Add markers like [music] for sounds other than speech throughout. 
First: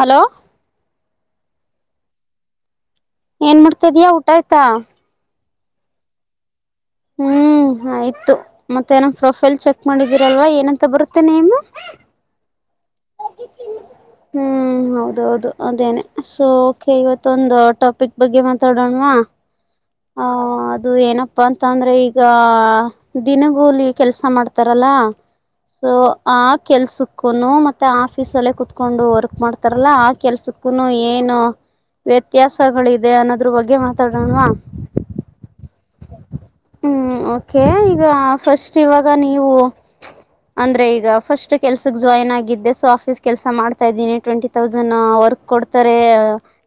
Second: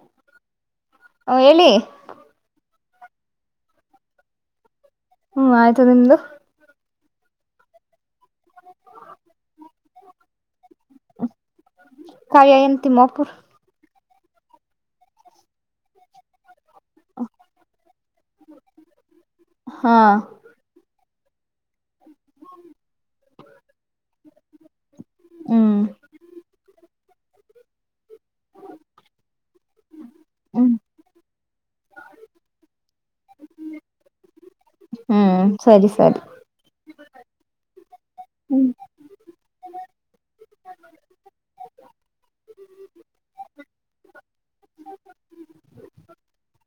Hello ಹ ಹೇಳಿ ಏನ್ ಮಾಡ್ತ ಇದ್ಯಾ ಊಟ ಆಯ್ತಾ ಹ್ಮ್ ಆಯ್ತು ನಿಮ್ದು ಹ್ಮ್ ಆಯ್ತು ಮತ್ತೆ ಏನ್ ಪ್ರೊಫೈಲ್ ಚೆಕ್ ಮಾಡಿದೀರಲ್ವಾ ಏನಂತ ಬರುತ್ತೆ ನೇಮ್ ತಿಮಪುರ್ ಹ್ಮ್ ಹೌದೌದು ಅದೇನೆ ಸೊ ಇವತ್ತ ಒಂದು ಟಾಪಿಕ್ ಬಗ್ಗೆ ಮಾತಾಡೋಣವಾ ಹಾ ಅದು ಏನಪ್ಪ ಅಂತ ಅಂದ್ರೆ ಈಗ ದಿನಗೂಲಿ ಕೆಲ್ಸ ಮಾಡ್ತಾರಲ್ಲ ಹ್ಮ್ ಸೊ ಆ ಕೆಲ್ಸಕ್ ಕೆಲಸಕ್ಕ ಮತ್ತೆ ಆಫೀಸಲ್ಲೇ ಕುೂತ್ಕೊಂಡು ವರ್ಕ್ ಮಾಡ್ತಾರಲ್ಲ ಆ ಕೆಲ್ಸಕ್ಕೂ ಹ್ಮ್ ಏನು ವ್ಯತ್ಯಾಸಗಳಿದೆ ಅನ್ನೋದ್ರ ಬಗ್ಗೆ ಮಾತಾಡೋಣವಾ ಹ್ಮ್ ಸರಿ ಸರಿ ಹ್ಮ್ ಓಕೆ ಈಗ ಫಸ್ಟ್ ಹ್ಮ್ ಇವಾಗ ನೀವು ಅಂದ್ರೆ ಈಗ ಫಸ್ಟ್ ಕೆಲ್ಸಕ್ ಜಾಯ್ನ್ ಆಗಿದ್ದೆ ಸೊ ಆಫೀಸ್ ಕೆಲ್ಸ ಮಾಡ್ತಾ ಇದ್ದೀನಿ ಟ್ವೆಂಟಿ ತೌಸಂಡ್ ವರ್ಕ್ ಕೊಡ್ತಾರೆ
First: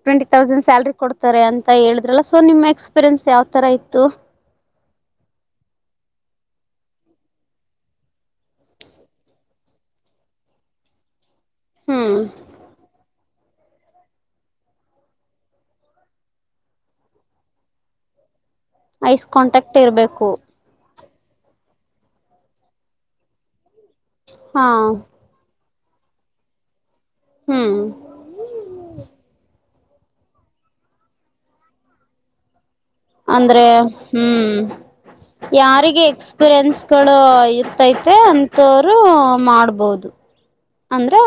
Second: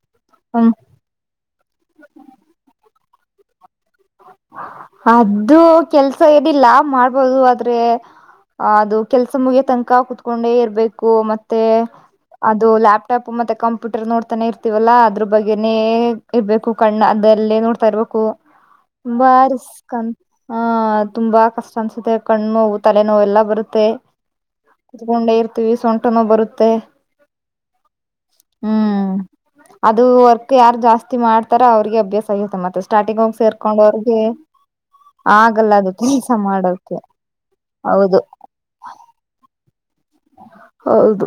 ಟ್ವೆಂಟಿ ತೌಸಂಡ್ ಸ್ಯಾಲರಿ ಕೊಡ್ತಾರೆ ಅಂತ ಹೇಳಿದ್ರಲ್ಲ ಸೊ ನಿಮ್ಮ್ ಎಕ್ಸ್ ಪೀರೆನ್ಸ್ ಯಾವ್ತರ ಇತ್ತು ಅದು ಕೆಲ್ಸ ಏನಿಲ್ಲ ಮಾಡ್ಬೋದು ಆದ್ರೆ ಅದು ಕೆಲ್ಸ ಮುಗಿಯ ತನಕ ಕುೂತ್ಕೊಂಡೇ ಇರ್ಬೇಕು ಮತ್ತೆ ಹ್ಮ್ ಅದು ಲ್ಯಾಪ್ಟಾಪ್ ಹೂ ಮತ್ತೆ ಕಂಪ್ಯೂಟರ್ ನೋಡ್ತಾನೆ ಇರ್ತೀವಲ್ಲಾ ಅದ್ರ ಬಗ್ಗೆನೇ ಇರ್ಬೇಕು ಕಣ್ಣ ಅದಲ್ಲೇ ನೋಡ್ತಾ ಇರ್ಬೇಕು ಐಸ್ ತುಂಬಾ ಕಾಂಟ್ಯಾಕ್ಟ್ ಇರ್ಬೇಕು ಹ ತುಂಬಾ ಕಷ್ಟ ಅನ್ಸುತ್ತೆ ಕಣ್ಣು ನೋವು ತಲೆ ನೋವು ಎಲ್ಲಾ ಬರುತ್ತೆ ಹಾ ಕುತ್ಕೊಂಡೆ ಇರ್ತೀವಿ ಸೊಂಟ ನೋವು ಬರುತ್ತೆ ಹ್ಮ್ ಹ್ಮ್ [inaudible] ಅದು ವರ್ಕ್ ಯಾರು ಜಾಸ್ತಿ ಮಾಡ್ತಾರ ಅವ್ರಿಗೆ ಅಭ್ಯಾಸ ಆಗುತ್ತೆ ಮತ್ತೆ ಸ್ಟಾರ್ಟಿಂಗ್ ಹೋಗಿ ಅಂದ್ರೆ ಸೇರ್ಕೊಂಡೋರಿಗೆ ಹ್ಮ್ ಯಾರಿಗೆ ಮಾಡೋಕೆ ಎಕ್ಸ್ಪೀರಿಯನ್ಸ್ಗಳು ಇತ್ತೈತೆ ಹೌದು ಅಂತವ್ರು ಮಾಡ್ಬೋದು ಅಂದ್ರ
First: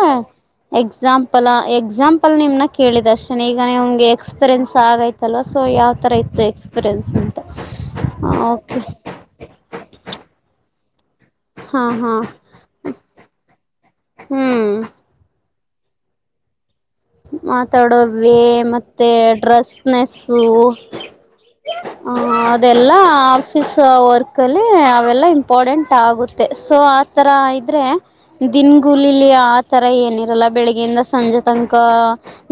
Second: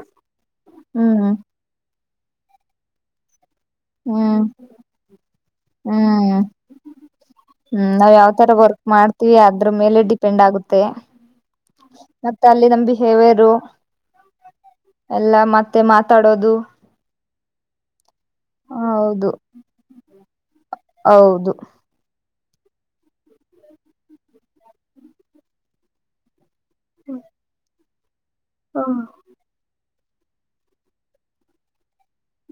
ಹ್ಮ್ ಎಕ್ಸಾಂಪಲ್ ಎಕ್ಸಾಂಪಲ್ ನಿಮ್ನ ಕೇಳಿದಶನಗ ಈ ಅವ್ಗೆ ಹ್ಮ್ ಎಕ್ಸ್ಪೀರಿಯನ್ಸ್ ಆಗೈತಲ್ವಾ ಸೊ ಯಾವ್ ತರ ಹ್ಮ್ ಇತ್ತು ಎಕ್ಸ್ಪೀರಿಯನ್ಸ್ ಅ ಹ್ಮ್ ನಾವ್ ಯಾವ್ ತರ ವರ್ಕ್ ಮಾಡ್ತೀವಿ ಅದ್ರ ಮೇಲೆ ಡಿಪೆಂಡ್ ಆಗುತ್ತೆ ಹಾ ಹಾ ಮತ್ತೆ ಅಲ್ಲಿ ನಮ ಬಿಹೇವಿಯರು ಹ್ಮ್ ಎಲ್ಲ ಮತ್ತ ಮತ್ತೆ ಮಾತಾಡೋದು ಮಾತಾಡೋ ಮತ್ತೆ ಹೌದು ಡ್ರಸ್ನೆಸ್ಸು ಅದು ಅದೆಲ್ಲ ಆಫೀಸ್ ವರ್ಕ್ ಅಲ್ಲಿ ಅವೆಲ್ಲ ಇಂಪಾರಡೆಂಟ್ ಆಗುತ್ತೆ ಮ ಸೊ ಆ ತರ ಇದ್ರೆ ಹ್ಮ್ ದನ್ಗೂಲ್ ಇಲ್ಲಿ ಆ ತರ ಏನಿರಲ್ಲ ಬೆಳಿಗ್ಯಿಂದ ಸಂಜೆ ತನಕ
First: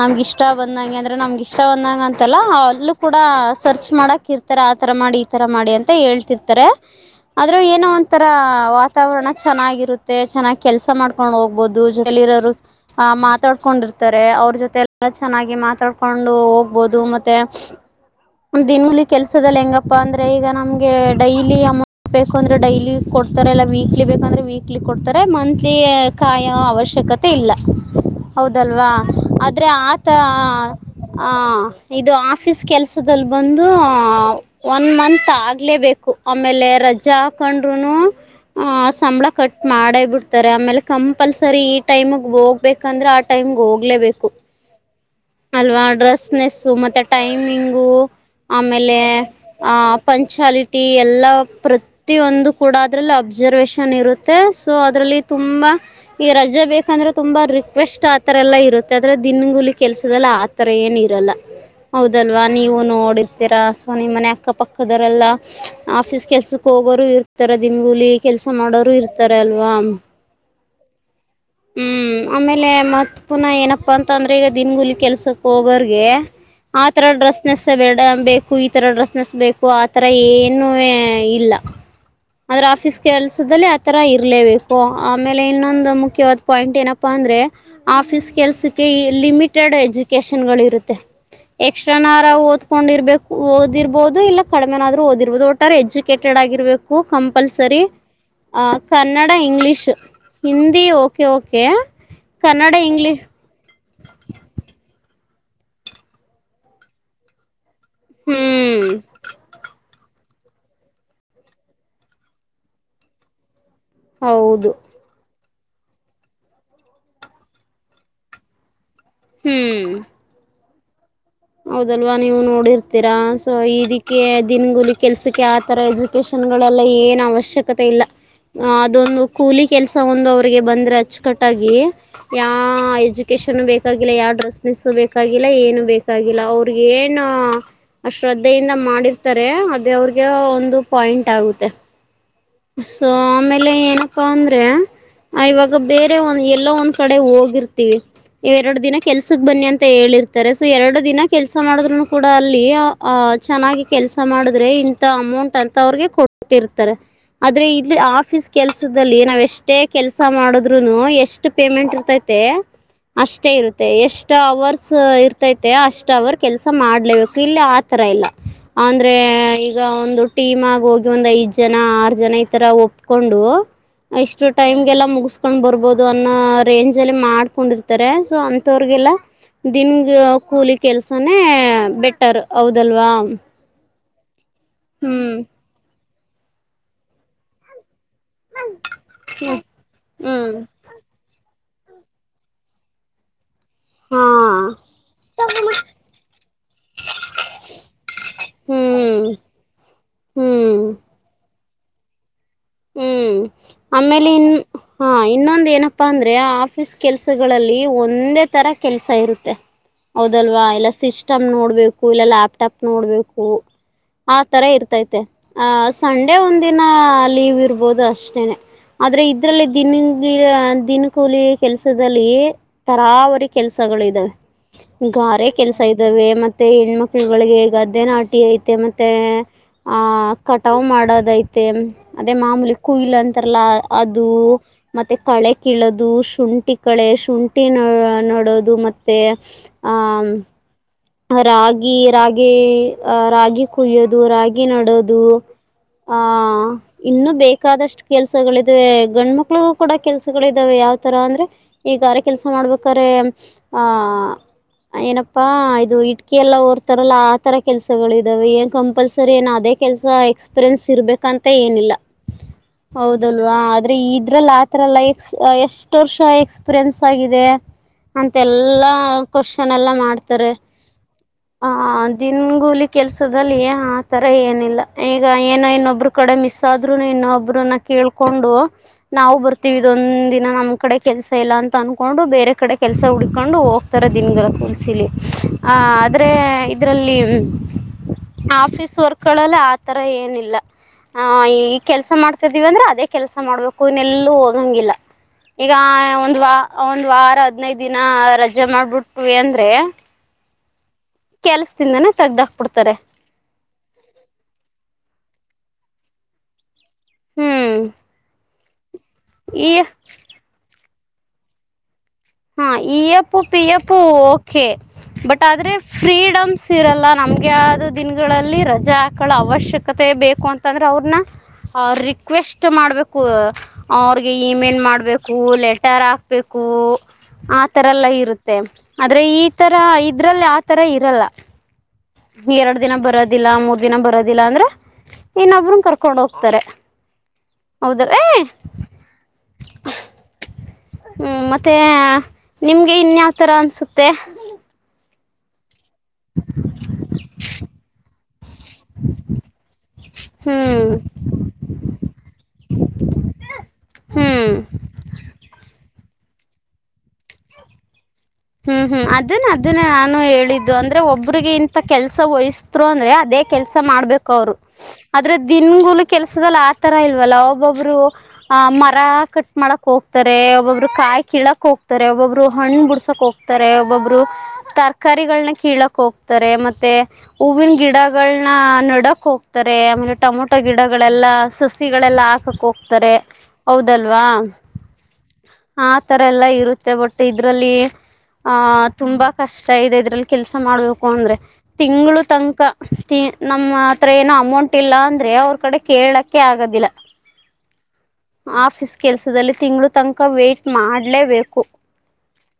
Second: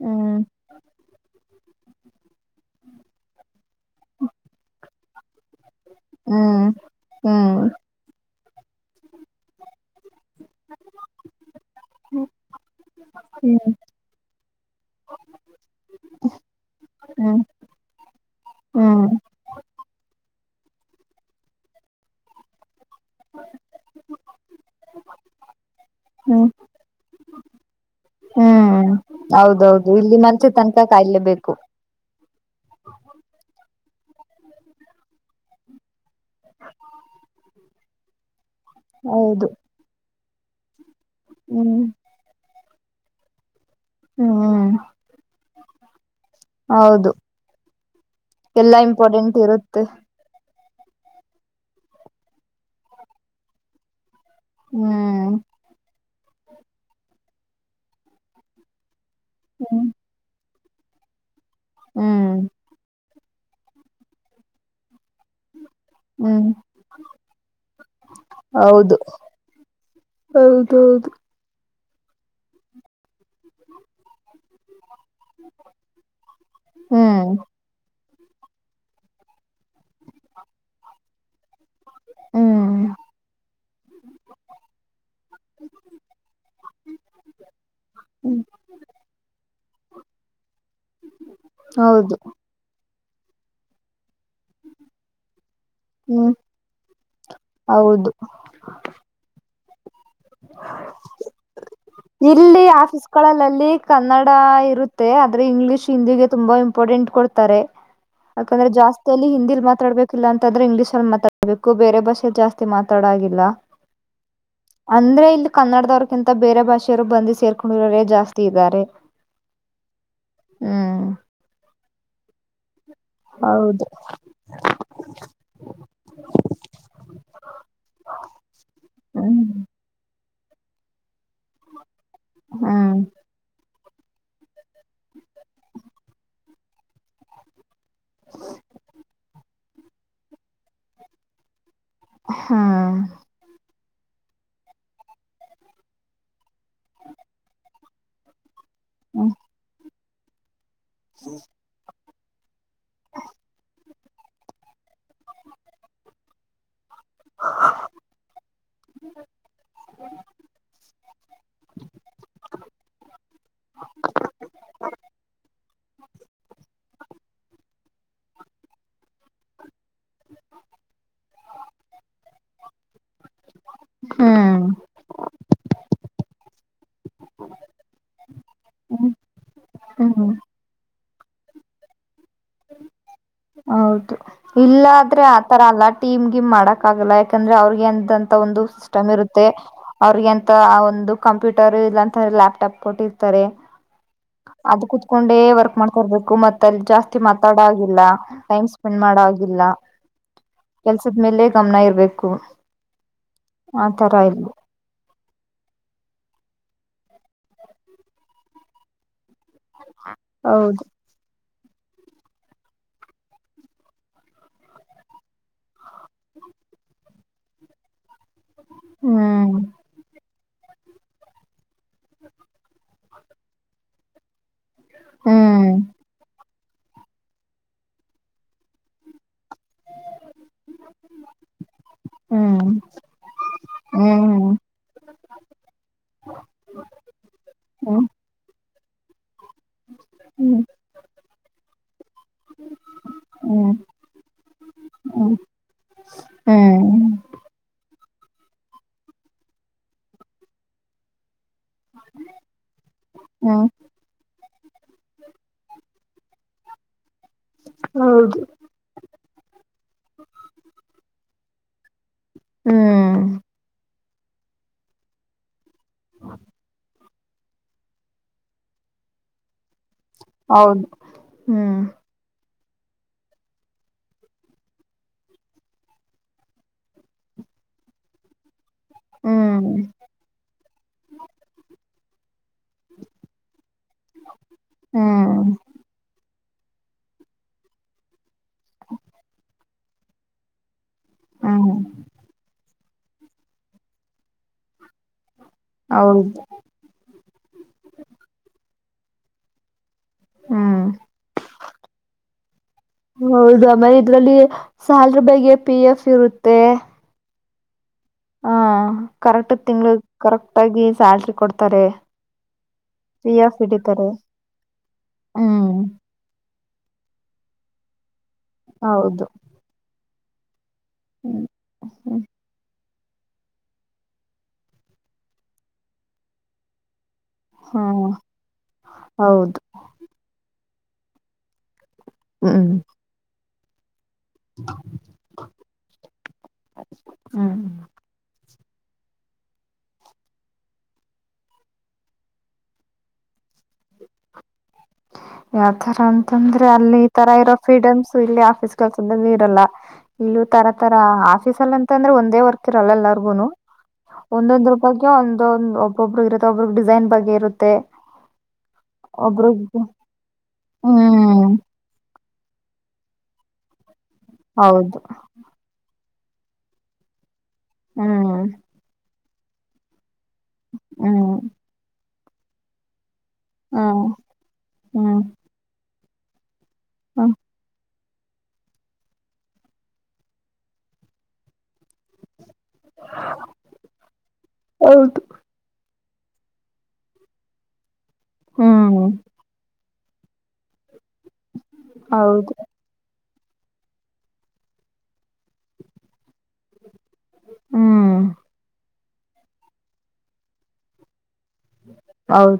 ನಮ್ಗೆ ಇಷ್ಟ ಬಂದಂಗೆ ಅಂದ್ರೆ ನಮ್ಗೆ ಇಷ್ಟ ಒಂದಂಗ ಅಂತಲ್ಲ ಅಲ್ಲೂ ಕೂಡ ಸರ್ಚ್ ಮಾಡಕ ಇರ್ತಾರೆ ಆತರ ಮಾಡಿ ಈತರ ಮಾಡಿ ಅಂತ ಹೇಳ್ತಿರ್ತಾರೆ ಹ್ಮ್ ಆದ್ರ ಹ್ಮ್ ಏನೋ ಒಂಥರ ವಾತಾವರಣ ಚೆನ್ನಾಗಿರುತ್ತೆ ಮತ್ತೆ ಚೆನ್ನಾಗಿ ಕೆಲಸ ಮಾಡ್ಕೊಂಡ್ ಹ್ಮ್ ಹೋಗ್ಬಹುದುರೋರು ಆ ಮಾತಾಡ್ಕೊಂಡಿರ್ತ ತ ಅವ್ರ ಜೊತೆ ಎಲ್ಲ ಚೆನ್ನಾಗಿ ಮಾತಾಡ್ಕೊಂಡು ಹೋಗ್ಬೋದು ಮತ್ತೆ ಹ್ಮ್ ದಿನಲಿ ಹ್ಮ್ ಕೆಲ್ಸದಲ್ಲಿ ಹೆಂಗಪ್ಪಾ ಅಂದ್ರೆ ಈಗ ನಮ್ಗೆ ಡೈಲಿ ಅಮೌಂಟ್ ಬೇಕು ಅಂದ್ರೆ ಡೈಲಿ ಕೊಡ್ತಾರೆ ಎಲ್ಲ ವೀಕ್ಲಿ ಬೇಕಂದ್ರೆ ವೀಕ್ಲಿ ಕೊಡ್ತಾರೆ ಮಂತ್ಲಿ ಕಾಯ ಹ್ಮ್ ಅವಶ್ಯಕತೆ ಇಲ್ಲ ಹೌದಲ್ವಾ ಹ್ಮ್ ಆದ್ರೆ ಹೌದೌದು ಆತ ಇಲ್ಲಿ ಮನ್ಸೆ ತನಕ ಆ ಕಾಯ್ಲೇಬೇಕು ಇದು ಆಫೀಸ್ ಕೆಲ್ಸ ಬಂದು ಒನ್ ಮಂತ್ ಆಗ್ಲೇಬೇಕು ಆಮೇಲೆ ರಜೆ ಹಾಕೊಂಡು ಸಂಬಳ ಹೌದು ಕಟ್ ಮಾಡ ಬಿಡ್ತಾರೆ ಆಮೇಲೆ ಕಂಪಲ್ಸರಿ ಹ್ಮ್ ಈ ಟೈಮ್ ಹೋಗ್ಬೇಕಂದ್ರೆ ಆ ಟೈಮ್ಗೆ ಹೋಗ ಹೋಗಲೇಬೇಕು ಹ್ಮ್ ಅವಾ ಡೆಸ್ ಮೆಸ್ ಹೌದು ಟೈಮಿಂಗ್ ಎಲ್ಲಾ ಆಮೇಲೆ ಇಂಪಾರ್ಟೆಂಟ್ ಇರುತ್ತೆ ಪಂಚ ಕ್ವಾಲಿಟಿ ಎಲ್ಲ ಪ್ರತಿಯೊಂದು ಕೂಡ ಅದ್ರಲ್ಲಿ ಅಬ್ಸರ್ವೇಷನ್ ಇರುತ್ತೆ ಸೊ ಅದ್ರಲ್ಲಿ ಹ್ಮ್ ತುಂಬಾ ಈ ರಜೆ ಬೇಕಂದ್ರೆ ತುಂಬಾ ರಿಕ್ವೆಸ್ಟ್ ಆತರ ಎಲ್ಲಾ ಇರುತ್ತೆ ಯಾಕಂದ್ರೆ ದಿನಂಗುಲಿ ಕೆಲ್ಸಲ್ಲ ಆತರ ಏನ್ ಇರಲ್ಲ ಹ್ಮ್ ಹೌದಲ್ವಾ ನೋಡತೀರಾ ಸೊ ನಿಮ್ಮ ಮನೆ ಅಕ್ಕ ಪಕ್ಕದರೆಲ್ಲಾ ಆಫೀಸ್ ಹ್ಮ್ ಕೆಲ್ಸಕ್ ಹೋಗೋರು ಇರ್ತಾರ ದನ್ಗೂಲಿ ಕೆಲ್ಸ ಮಾಡೋರು ಹೌದು ಇರ್ತಾರ ಅಲ್ವಾ ಹೌದೌದು ಹ್ಮ್ ಆಮೇಲೆ ಮತ್ ಪುನಃ ಏನಪ್ಪಾ ಅಂತ ಅಂದ್ರೆ ಈಗ ದನ್ಗುಲಿ ಕೆಲ್ಸಕ್ ಹೋಗೋರ್ಗೆ ಆತರ ಹ್ಮ್ ಡ್ರೆಸ್ ವೆಡ ಬೇಕು ಈತರ ಡ್ರೆಸ್ನೆಸ್ ಬೇಕು ಆತರ ಏನು ಇಲ್ಲ ಆದ್ರ ಹ್ಮ್ ಆಫೀಸ್ ಕೆಲ್ಸದಲ್ಲಿ ಆತರ ಇರಲೇಬೇಕು ಆಮೇಲೆ ಇನ್ನೊಂದು ಮುಖ್ಯವಾದ್ ಪಾಯಿಂಟ್ ಏನಪ್ಪಾ ಅಂದ್ರೆ ಆಫೀಸ್ ಹ್ಮ್ ಕೆಲಸಕ್ಕೆ ಲಿಮಿಟೆಡ್ ಎಜುಕೇಶನ್ ಗಳು ಇರುತ್ತೆ ಹೌದು ಎಕ್ಸ್ಟ್ರನಾಲ್ ಕೊಂಡಿರ್ಬೇಕು ಓದಿರ್ಬೋದು ಇಲ್ಲ ಕಡಿಮೆನಾದ್ರು ಓದಿರ್ಬಹುದು ಒಟ್ಟ ಹ್ಮ್ ಎಜುಕೇಟೆಡ್ ಆಗಿರ್ಬೇಕು ಕಂಪಲ್ಸರಿ ಹೌದು ಆ Kannada English Hindi okay okay ಇಲ್ಲಿ ಕನ್ನಡ ಆಫೀಸ್ ಇಂಗ್ಲಿಷ್ ಲ್ಲಲ್ಲಿ ಇಲ್ಲಿ ಕನ್ನಡ ಇರುತ್ತೆ ಆದ್ರೆ ಇಂಗ್ಲಿಷ್ ಹಿಂದಿಗೆ ತುಂಬಾ ಇಂಪಾರ್ಟೆಂಟ್ ಕೊಡ್ತಾರೆ ಯಾಕಂದ್ರೆ ಹ್ಮ್ ಜಾಸ್ತಿ ಅಲ್ಲಿ ಹಿಂದಿಲ್ ಮಾತಾಡ್ಬೇಕು ಇಲ್ಲಾಂತಂದ್ರೆ ಇಂಗ್ಲಿಷ್ ಅಲ್ಲಿ ಮಾತಾಡ್ಬೇಕು ಬೇರೆ ಭಾಷೆ ಜಾಸ್ತಿ ಮಾತಾಡಾಗಿಲ್ಲ ಹೌದು ಕನ್ನಡದವ್ರಗಿಂತ ಬೇರೆ ಭಾಷೆಯವರು ಬಂದು ಸೇರ್ಕೊಂಡಿರೇ ಜಾಸ್ತಿ ಇದ್ದಾರೆ ಹ್ಮ್ ಹ್ಮ್ ಹೌದಲ್ವಾ ನೀವು ನೋಡಿರ್ತ ರ ಸೊ ಹೌದು ಇದಕ್ಕೆ ದಿನಗೂಲಿ ಕೆಲ್ಸಕ್ಕೆ ಆತರ ಎಜುಕೇಶನ್ ಗಳಲ್ಲಾ ಏನ್ ಅವಶ್ಯಕತೆ ಇ ಅ ಹ್ಮ್ ಕೂಲಿ ಕೆಲಸ ಬಂದ್ರೆ ಅಚ್ಚುಕಟ್ಟಾಗಿ ಯಾ ಹ್ಮ್ ಎಜುಕಷನ್ ಬೇಕ ಬಾಗಿಲ್ಲ ಯಾವ ಡ್ರೆಸ್ನಿಸ್ು ಬೇಕಾಗಿಲ್ಲ ಏನು ಬೇಕು ಗೊಲ್ಲ ಅವ್ರಿಗೆ ಏನ್ ಶ್ರದ್ಧೆಯಿಂದ ಮಾಡಿರ್ತಾರೆ ಅದೇ ಅವ್ರಿಗೆ ಒಂದು ಪಾಯ ಹ್ಮ್ ಂ ಆಮೇ ಪ್ಪ ಅಂದ್ರೆ ಇವಾಗ ಬೇರೆ ಒಂದ್ ಎಲ್ಲೋ ಒಂದ್ ಕಡೆ ಹೋಗಿರ್ತೀವಿ ಎರಡು ದಿನ ಕೆಲ್ಸಕ್ಕೆ ಬನ್ನಿ ಅಂತ ಹೇಳಿರ್ತಾರೆ ಸೊ ಎರಡು ದಿನ ಕೆಲ್ಸ ಮಾಡಿದ್ೂ ಕೂಡ ಅಲ್ಲಿ ಅಹ್ ಚೆನ್ನಾಗಿ ಕೆಲ್ಸ ಮಾಡಿದ್ರೆ ಇಂಥ ಅಮೌಂಟ್ ಅಂತ ಅವ್ರಿಗೆ ಕೊಟ್ಟಿರ್ತಾರೆ ಆದ್ರೆ ಇಲ್ಲಿ ಆಫೀಸ್ ಕೆಲ್ಸದಲ್ಲಿ ನಾವ್ ಎಷ್ಟೇ ಕೆಲ್ಸ ಮಾಡದ್ರುನು ಎಷ್ಟು ಪೇಮೆಂಟ್ ಇರ್ತ ಅಷ್ಟೇ ಇರುತ್ತೆ ಎಷ್ಟ್ ಅವರ್ಸ್ ಇರ್ತೈ ಅಷ್ಟ ಅವರು ಕೆಲ್ಸ ಮಾಡ್ಲೇಬೇಕು ಇಲ್ಲ ಆತರ ಇಲ್ಲ ಅಂದ್ರೆ ಈಗ ಒಂದು ಟೀಮ ಆಗ ಹೋಗಿ ಒಂದ್ ಐದ್ ಜನ ಆರು ಜನ ಈ ತರ ಒಪ್ಕೊಂಡು ಎಷ್ಟು ಹ್ಮ್ ಟೈಮ್ಗೆಲ್ಲ ಮುಗಸ್ಕೊಂಡ್ ಬರ್ಬೋದು ಅನ್ನೋ ರೇಂಜ್ ಅಲ್ಲಿ ಮಾಡ್ಕೊಂಡಿರ್ತಾರೆ ಸೊ ಅಂತವ್ರಿಗೆ ಲ್ಲ ದನ್ಗೆ ಹ್ಮ್ ಕೆಲ್ಸನೇ ಬೆಟರ್ ಹೌದಲ್ವಾ ಹೌ ಇಲ್ಲ ಆದ್ರೆ ಹ್ಞೂ ಆತರ ಅಲ್ಲಾ ಟೀಮ್ಗೆ ಮಾಡಕ್ ಆಗಲ್ಲ ಯಾಕಂದ್ರೆ ಅವ್ರಗೆ ಒಂದು ಸಿಸ್ಟಮ್ ಇರುತ್ತೆ ಹ್ಞೂ ಅವಿಗೆಂತ ಒಂದು ಕಂಪ್ಯೂ ೂಟರ್ ಇಲ್ಲ ಅಂತ ಲ್ಯಾಪ ್ಟಾಪ್ ಕೊಟ್ಟಿರ್ತಾರೆ ಹಾಂ ಅದ ಕುೂತ್ಕೊಂಡೆ ವರ್ಕ್ ಮಾಡ್ಕೊರ್ಬೇಕು ಮತ್ ಅಲ್ಲಿ ಜಾಸ್ತಿ ಮಾತಾಡ ಆಗಿಲ್ಲ ಟೈಮ್ ಹ್ಞೂ ಸ್ಪೆಂಡ್ ಮಾಡ ಆಾಗಿಲ್ಲ ಹ್ಞೂ ಕೆಲ್ಸದ ಮೇಲೆ ಗಮನ ಇರ್ಬೇಕು ಹ್ಮ್ ಆತರ ಆಮೇಲೆ ಇನ್ ಇಲ್ಲಿ ಹಾ ಇನ್ನೊಂದ ಏನಪ್ಪಾ ಅಂದ್ರೆ ಕೆಲ್ಸಗಳಲ್ಲಿ ಒಂದೇ ತರ ಕೆಲ್ಸ ಇರುತ್ತೆ ಹೌದಲ್ವಾ ಹೌದು ಇಲ್ಲ ಸಿಸ್ಟಮ್ ನೋಡ್ ು ಇಲ್ಲ ಲ್ಯಾಪ್ಟಾಪ್ ನೋಡ್ಬೇಕು ಆ ತರ ಇರ್ತೈತೆ ಅಹ ಸಂಡೆ ಒಂದಿನ ಲೀವ್ ಇರ್ಬಹುದು ಅಷ್ಟೇನೆ ಆದ್ರೆ ಹ್ಮ್ ಇದ್ರಲ್ಲಿ ದಿನ ದಿನ ಕೂಲಿ ಕೆಲ್ಸದಲ್ಲಿ ತರಾವರಿ ಕೆಲ್ಸಗಳು ಇದಾವೆ ಗಾರೆ ಹ್ಮ್ ಕೆಲ್ಸ ಇದ್ದಾವೆ ಮತ್ತೆ ಮತ್ತೆ ಹೆಣ್ಮಕ್ಳುಗಳಿಗೆ ಗದ್ದೆ ನಾಟಿ ಐತೆ ಮತ್ತೆ ಆಹ ಕಟಾವ್ ಮಾಡೋದಐತೆ ಅದೇ ಮಾಮೂಲಿ ಹ್ಮ್ ಕುಯಿಲ್ ಅಂತಾರಲ್ಲ ಅದು ಹ್ಮ್ ಮತ್ತೆ ಕಳೆ ಕಿಳದು ಶುಂಠಿ ಕಳೆ ಶುಂಠಿ ನ ಹ್ಮ್ ನೋಡೋದು ಮತ್ತೆ ಅ ಹ್ಮ್ ರಾಗಿ ರಾಗಿ ಅ ರಾಗಿ ಹ್ಮ್ ಕುಯ್ಯೋದು ರಾಗಿ ನಡೋದು ಹ್ಮ್ ಹ ಹ್ಮ್ ಇನ್ನುೂ ಬೇಕಾದ ಷ್ಟು ಕೆಲ್ಸಗಳಿದೆ ಗಂಡ ಮಕ್ಳಿಗ ಕೂಡ ಕೆಲ್ಸಗಳ ಇದಾವೆ ಯಾವ್ ತರ ಅಂದ್ರೆ ಈಗಾರೆ ಕೆಲ್ಸ ಮಾಡ್ಬೇಕ್ರೆ ಹ್ಮ್ ಆಹ ಏನಪ್ಪಾ ಇಕೆ ಎಲ್ಲ ರ್ತ ಆ ತರ ಕೆಲಸಗಳು ಹೌದು ಇದಾವೆ ಏನ್ ಕಂಪಲ್ಸರಿ ಏನ್ ಅದೇ ಕೆಲಸ ಎಕ್ಸ್ಪೀರಿಯನ್ಸ್ ಇರ್ಬೇಕಂತ ಮತ್ತ ಏನಿಲ್ಲ ಹ್ಮ್ ಹೌದಲ್ವಾ ಆದ್ರೆ ಇದ್ರಲ್ಲ ಆತರಲ್ಲ ಎ ಎಷ್ಟ ೋರ್ ಶಾ ಎಕ್ಸ್ಪೀರಿಯನ್ಸ್ ಆಗಿದೆ ಅಂತೆ ಎಲ್ಲಾ ಕ್ವಶನ್ ಎಲ್ಲ ಮಾಡ್ತಾರೆ ಹೌದು ಹಾ ಹ್ಮ್ ದ ಂಗೂಲಿ ಕೆಲ್ಸದಲ್ಲಿ ಏ ಆತರ ಏನಿಲ್ಲ ಈಗ ಏನೋ ಇನ್ನೊಬ್ರು ಕಡೆ ಮಿಸ್ ಆದ್ರು ಇನ್ನೊ ಒಬ್ರನ್ನ ಕೇಳ್ಕೊಂಡು ನಾವು ಹ್ಮ್ ಬರ್ತೀವಿ ಇದೊಂದ ದಿನ ನಮ್ ಕಡೆ ಕೆಲ್ಸ ಇಲ್ಲ ಅಂತ ಅನ್ಕೊಂಡು ಬೇರೆ ಕಡೆ ಕೆಲ್ಸ ಹುಡ್ಕೊಂಡು ಹೋಗ್ತಾರ ದಿನಗರ ಕೂಲ್ಸಿಲಿ ಹ್ಮ್ ಆ ಆದ್ರೆ ಇದ್ರಲ್ಲಿ ಆಫೀಸ್ ವರ್ಕ್ಲ್ಲ ತರ ಏನಿಲ್ಲ ಹ್ಮ್ ಈಗ ಕೆಲ್ಸ ಮಾಡ್ತಾಿದಿವವಿಂದ್ರೆ ಅದ ಅೇ ಕೆಲಸ ಮಾಡ್ಬೇಕು ಇನ್ನ ಎಲ್ಲೂ ಹೋಗಂಗಿಲ್ಲ ಈಗ ಹೌದು ಒಂದ್ ವ ಒಂದ್ ವಾರ ಹದ್ನೈದ ದಿನ ರಜೆ ಮಾಡ್ಬಿಟ್ವಿ ಅಂದ್ರೆ ಹ್ಮ್ ಕೆಲ್ಸದಿಂದಾನೇ ತೆಗ್ದಾಕ್ಬಿಡ್ತಾರೆ ಹೌದು ಆಮೇಲೆ ಇದ್ರಲ್ಲಿ ಸಾಲ ರ ಬಾಯಗೆ ಪಿ ಎಫ್ ಇರುತ್ತೆ ಹ್ಮ್ ಹ ಕರೆಕ್ಟ್ ಈ ತಿಂಗಳ ಕರೆಕ್ಟ್ ಆಗಿ ಸ್ಯಾಲ್ರಿ ಕೊಡ್ತಾರೆ ಹಾ ಪಿ ಈಯಪ್ಪು ಎಫ್ ಪಿಯಪ್ಪು ಹಿಡಿತಾರೆ ಓಕೆ ಬಟ್ ಆದ್ರೆ ಹ್ಮ್ ಫ್ರೀಡಮ್ಸ್ ಇರಲ್ಲ ನಮ್ಗೆ ಆದ್ ದಿನಗಳಲ್ಲಿ ರಜಾ ಹೌದು ಹಾಕಳ ಅವಶ್ಯಕತೆ ಬೇಕು ಅಂತ ಂದ್ರೆ ಅವ್ರನ್ನ ಹ್ಮ್ ರಿಕ್ವೆಸ್ಟ್ ಮಾಡ್ಬೇಕು ಅವ್ರಿಗೆ ಇಮೇಲ್ ಮಾಡಬೇಕು ಲೆಟರ್ ಹಾಕ್ಬೇಕು ಆ ಹಾ ತರ ಎಲ್ಲ ಇರುತ್ತೆ ಆದ್ರೆ ಈ ಹೌದು ತರ ಇದ್ರಲ್ಲಿ ಆ ತರ ಇರಲ್ಲ ಹ್ಮ್ ಎರಡು ದಿನ ಬರೋದಿಲ್ಲ ಮೂರ್ ದಿನ ಬರೋದಿಲ್ಲ ಿಲ್ಲ ಅಂದ್ರೆ ಇನ್ನೊಬ್ರ ಕರ್ಕೊಂಡ್ ಹೋಗ್ತಾರೆ ಹ್ಮ್ ಹೌದ್ರ ಹ್ಮ ಮತ್ತೆ ನಿಮ್ಗೆ ಇನ್ಯಾವ್ತರ ಅನ್ಸುತ್ತೆ ಯಾವ್ತರ ಅಂತಂದ್ರೆ ಅಲ್ಲಿ ಈ ತರ ಇರೋ ಫ್ರೀಡಮ್ಸ್ ಇಲ್ಲಿ ಆಫೀಸ್ ಕೆಲ್ಸದಲ್ಲಿ ಇರಲ್ಲ ಇಲ್ಲ ತರ ಹ್ಮ್ ತರ ಆಫೀಸ್ ಅಲ್ಲಿ ಅಂತ ಅಂದ್ರೆ ಒಂದೇ ವರ್ಕ್ ಇರಲ್ಲ ಎಲ್ಲಾರ್ಗುನು ಹ್ಮ್ ಒಂದೊಂದ್ ರೂಪಕ ಒಂದೊಂದ್ ಒಬ್ಬೊಬ್ರಗ ಇರುತ್ತೆ ಒಬ್ರಗ್ ಡಿಸೈನ್ ಬಗ್ಗೆ ಇರುತ್ತೆ ಹ್ಮ್ ಹ್ಮ್ ಅದನ್ನ ಒಬ್ರಗ್ ಅದನ್ನೇ ನಾನು ಹೇಳಿದ್ದು ಅಂದ್ರೆ ಒಬ್ರಿಗೆ ಹ್ಮ್ ಇಂತ ಕೆಲ್ಸ ವಯಿಸರು ಅಂದ್ರೆ ಅದೇ ಕೆಲ್ಸ ಮಾಡ್ಬೇಕು ಅವರು ಹೌದು ಆದ್ರೆ ದಿನಗೂಲ್ ಕೆಲ್ಸದಲ್ಲಿ ಆತರ ಇಲ್ವಲ್ಲ ಒಬ್ಬೊಬ್ರು ಹ್ಮ್ ಆ ಮರ ಕಟ್ ಮಾಡಕ್ ಹೋಗ್ತಾರೆ ಒಬ್ಬೊಬ್ರು ಕಾಯಿ ಹ್ಮ್ ಕೀಳಕ್ ಹೋಗ್ತಾರೆ ಒಬ್ಬೊಬ್ರು ಹಣ್ಣು ಬಿಡ್ಸಕ್ ಹೋಗ್ತಾರೆ ಹ್ಮ್ ಒಬ್ಬೊಬ್ರು ಹ್ಮ್ ತರಕಾರಿಗಳನ್ನ ಕೀಳಕ್ ಹೋಗ್ತಾರೆ ಮ ತ್ತೇ ಹ್ಮ್ ಉವಿನಗಿಡ ಗಳನ್ನ ನಡಕ್ ಹೋಗ್ತಾರೆ ಆಮೇಲೆ ಟೊಮೊಟೊ ಗಿಡಗಳೆಲ್ಲ ಸ ಗಳೆಲ್ಲ ಹಾಕಕ್ ಹೋಗ್ತಾರೆ ಹೌದಲ್ವಾ ಹೌದು ಆ ತರ ಎಲ್ಲ ಇರುತ್ತೆ ಬಟ್ ಇದ್ರಲ್ಲಿ ಆಹ ಹ್ಮ್ ತುಂಬಾ ಕಷ್ಟ ಇದೆ ಕೆಲಸ ಮಾಡಬೇಕು ಅಂದ್ರೆ ತಿಂಗಳು ಹೌದು ತನಕ ನಮ್ಮ ಹತ್ರ ಏನ ಅಮೌಂಟ್ ಇಲ್ಲ ಅಂದ್ರೆ ಅವ್ರ ಕಡೆ ಕೇಳಕ್ಕೆ ಆಗದಿಲ್ಲ ಹ್ಮ್ ಆಫೀಸ್ ಕೆಲ್ಸದಲ್ಲಿ ತಿಂಗಳ ತನಕ ವೇ್ಟ ಮಾಡ್ಲೇಬೇಕು ಹೌದು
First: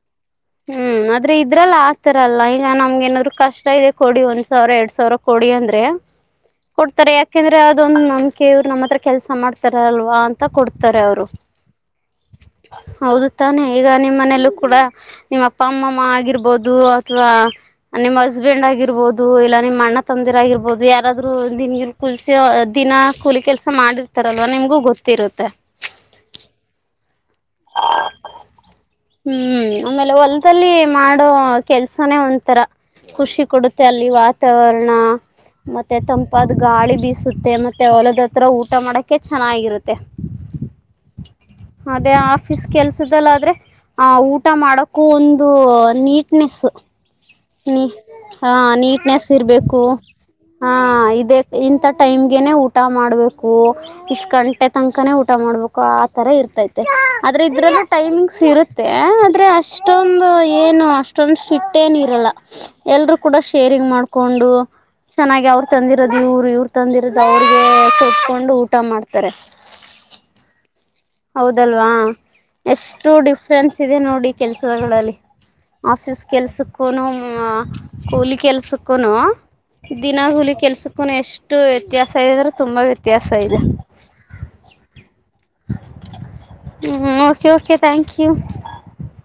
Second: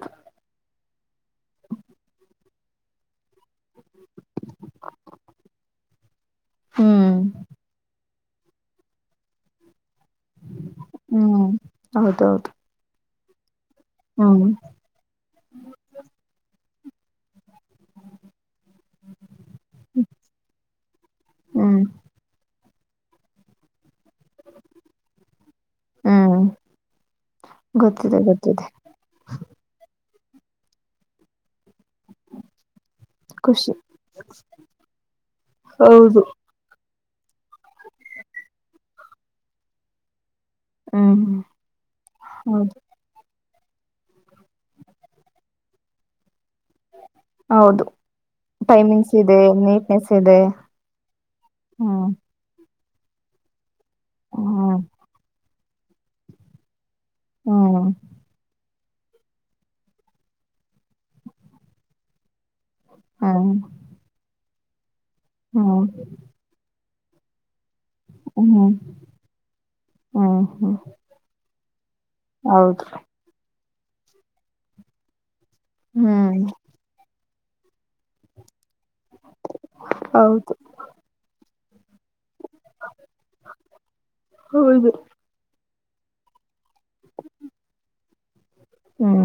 ಹ್ಮ್ ಆದ್ರೆ ಇದ್ರಲ್ಲ ಆಗ್ತರಲ್ಲಾ ಈಗ ನಮ್ಗೆ ಏನಾದ್ರು ಕಷ್ಟ ಇದೆ ಕೊಡಿ ಒಂದ್ ಸಾವಿರ ಎರಡ್ ಸಾವಿರ ಕೊಡಿ ಅಂದ್ರೆ ಕೊಡ್ತಾರೆ ಹ್ಮ್ ಯಾಕೆಂದ್ರೆ ಅದೊ್ ನಮ್ವ್ ನಮ್ಮ ಹತ್ರ ಕೆಲಸ ಮಾಡ್ತಾರೆ ಲ್ವಾ ಅಂತ ಕೊಡ್ತಾರೆ ಅವರು ಹ್ಮ್ ಹೌದೌದು ಹೌದು ತಾನೆ ಈಗ ನಿಮ್ಮ್ ಹ್ಮ್ ಮನಲ್ಲೂ ಕೂಡ ನಿಮ್ಮ ಅಪ್ಪ ಅಮ್ಮಮ್ಮ ಆಗಿರ್ಬೋದು ಅಥವಾ ನಿಮ್ ಹಸ್ಬೆಂಡ್ ಆಗಿರ್ಬೋುದು ಇಲ್ಲಾ ನಿಮ್ಮ್ ಅಣ್ಣ ತಂದಿರ್ ಆಗಿರ್ಬೋುದು ಯಾರಾದ್ರು ಹ್ಮ್ ದಿನನ್ಗಿಲ್ ಕುಲ್ಸಿ ದಿನ ಕೂಲಿ ಕೆಲ್ಸ ಮಾಡಿರ್ತಾರಲ್ವಾ ನಿಮ್ಗೂ ಗೊತ್ತಿರುತ್ತೆ ಹ್ಮ್ ಗೊತ್ತಿದೆ ಗೊತ್ತಿದೆ ಹೊಲ್ಲ್ಲಿ ಮಾಡೋ ಕೆಲ್ಸನೇ ಒಂಥರ ಖುಷಿ ಕೊಡುತ್ತೆ ಅಲ್ಲಿ ವಾತಾವರಣ ಮತ್ತೆ ಹೌದು ತಂಪಾದ ಗಾಳಿ ಬೀಸುತ್ತೆ ಮತ್ತೆ ಅವಲದ್ತ್ರ ಊಟ ಮಾಡಕೆ ಚೆನ್ನಾಗಿರುತ್ತೆ ಹ್ಮ್ ಅದೇ ಆಫೀಸ್ ಹೌದು ಕೆಲ್ಸದಲ್ಲಾದ್ರೆ ಆ ಊಟ ಮಾಡಕ್ಕೂ ಒಂದು ನೀಟ್ನೆಸ್ ನೀ ಹೌದು ಹ ಟೈಮಿಂಗ್ಸ್ ನೀಟ್ನೆಸ್ ಇದೆ ಇರ್ಬೇಕು ನೀಟ್ನೆಸ್ ಇದೆ ಹ ಇದ ಇಂಂತ ಹ್ಮ್ ಟೈಮ್ಗೆನೆ ಉ ಊಟ ಮಾಡಬೇಕು ಇಷ್ಟು ಗಂಟೆ ಹ್ಮ್ ತನಕನೇ ಊಟ ಮಾಡ್ಬೇಕು ಆ ಥರ ಇರ್ತೈತ್ತು ಆದ್ರೆ ಇದ್ರಲ್ಲೂ ಹ್ಮ್ ಟೈಮಿಂಗ್ಸ್ ಇರುತ್ತ ಮತ್ತೆ ಆದ್ರೆ ಅಷ್ಟೊಂದು ಏನು ಅಷ್ಟೊಂದು ಫಿಟ್ ಏನು ಇರಲ್ಲ ಎಲ್ರುೂ ಕೂಡ ಹ್ಮ್ ಶೇರಿಂಗ್ ಮಾಡ್ಕೊಂಡು ಚೆನ್ನಾಗಿ ಅವರು ಹ್ಮ್ ತಂದಿರೋದು ಇವ್ರು ಇವ್ರು ತಂದಿರದು ಅವ್ರಿಗೆ ತಟ್ಕೊಂಡು ಹ್ಮ್ ಊಟ ಮಾಡ್ತಾರೆ ಹ್ಮ್ ಹ್ಮ್ ಹೌದಲ್ವಾ ಹೌದು ಎಷ್ಟು ಡಿಫ್ರೆನ್ಸ್ ಇದೆ ನೋಡಿ ಕೆಲ್ಸಗಳಲ್ಲಿ ಆಫೀಸ್ ಹ್ಮ್ ಕೆಲ್ಸಕ್ಕೂನು ಕೂಲಿ ಕೆಲ್ಸಕ್ ದಿನ ಹೌದು ಹುಲಿ ಕೆಲ್ಸಕ್ಕೂ ಎಷ್ಟು ವ್ಯತ್ಯಾಸ ಸಂದ್ರೆ ತುಂಬಾ ವ್ಯತ್ಯಾಸ ಇದೆ ಹೌದು ಹ್ಮ okay okay thank you hmm.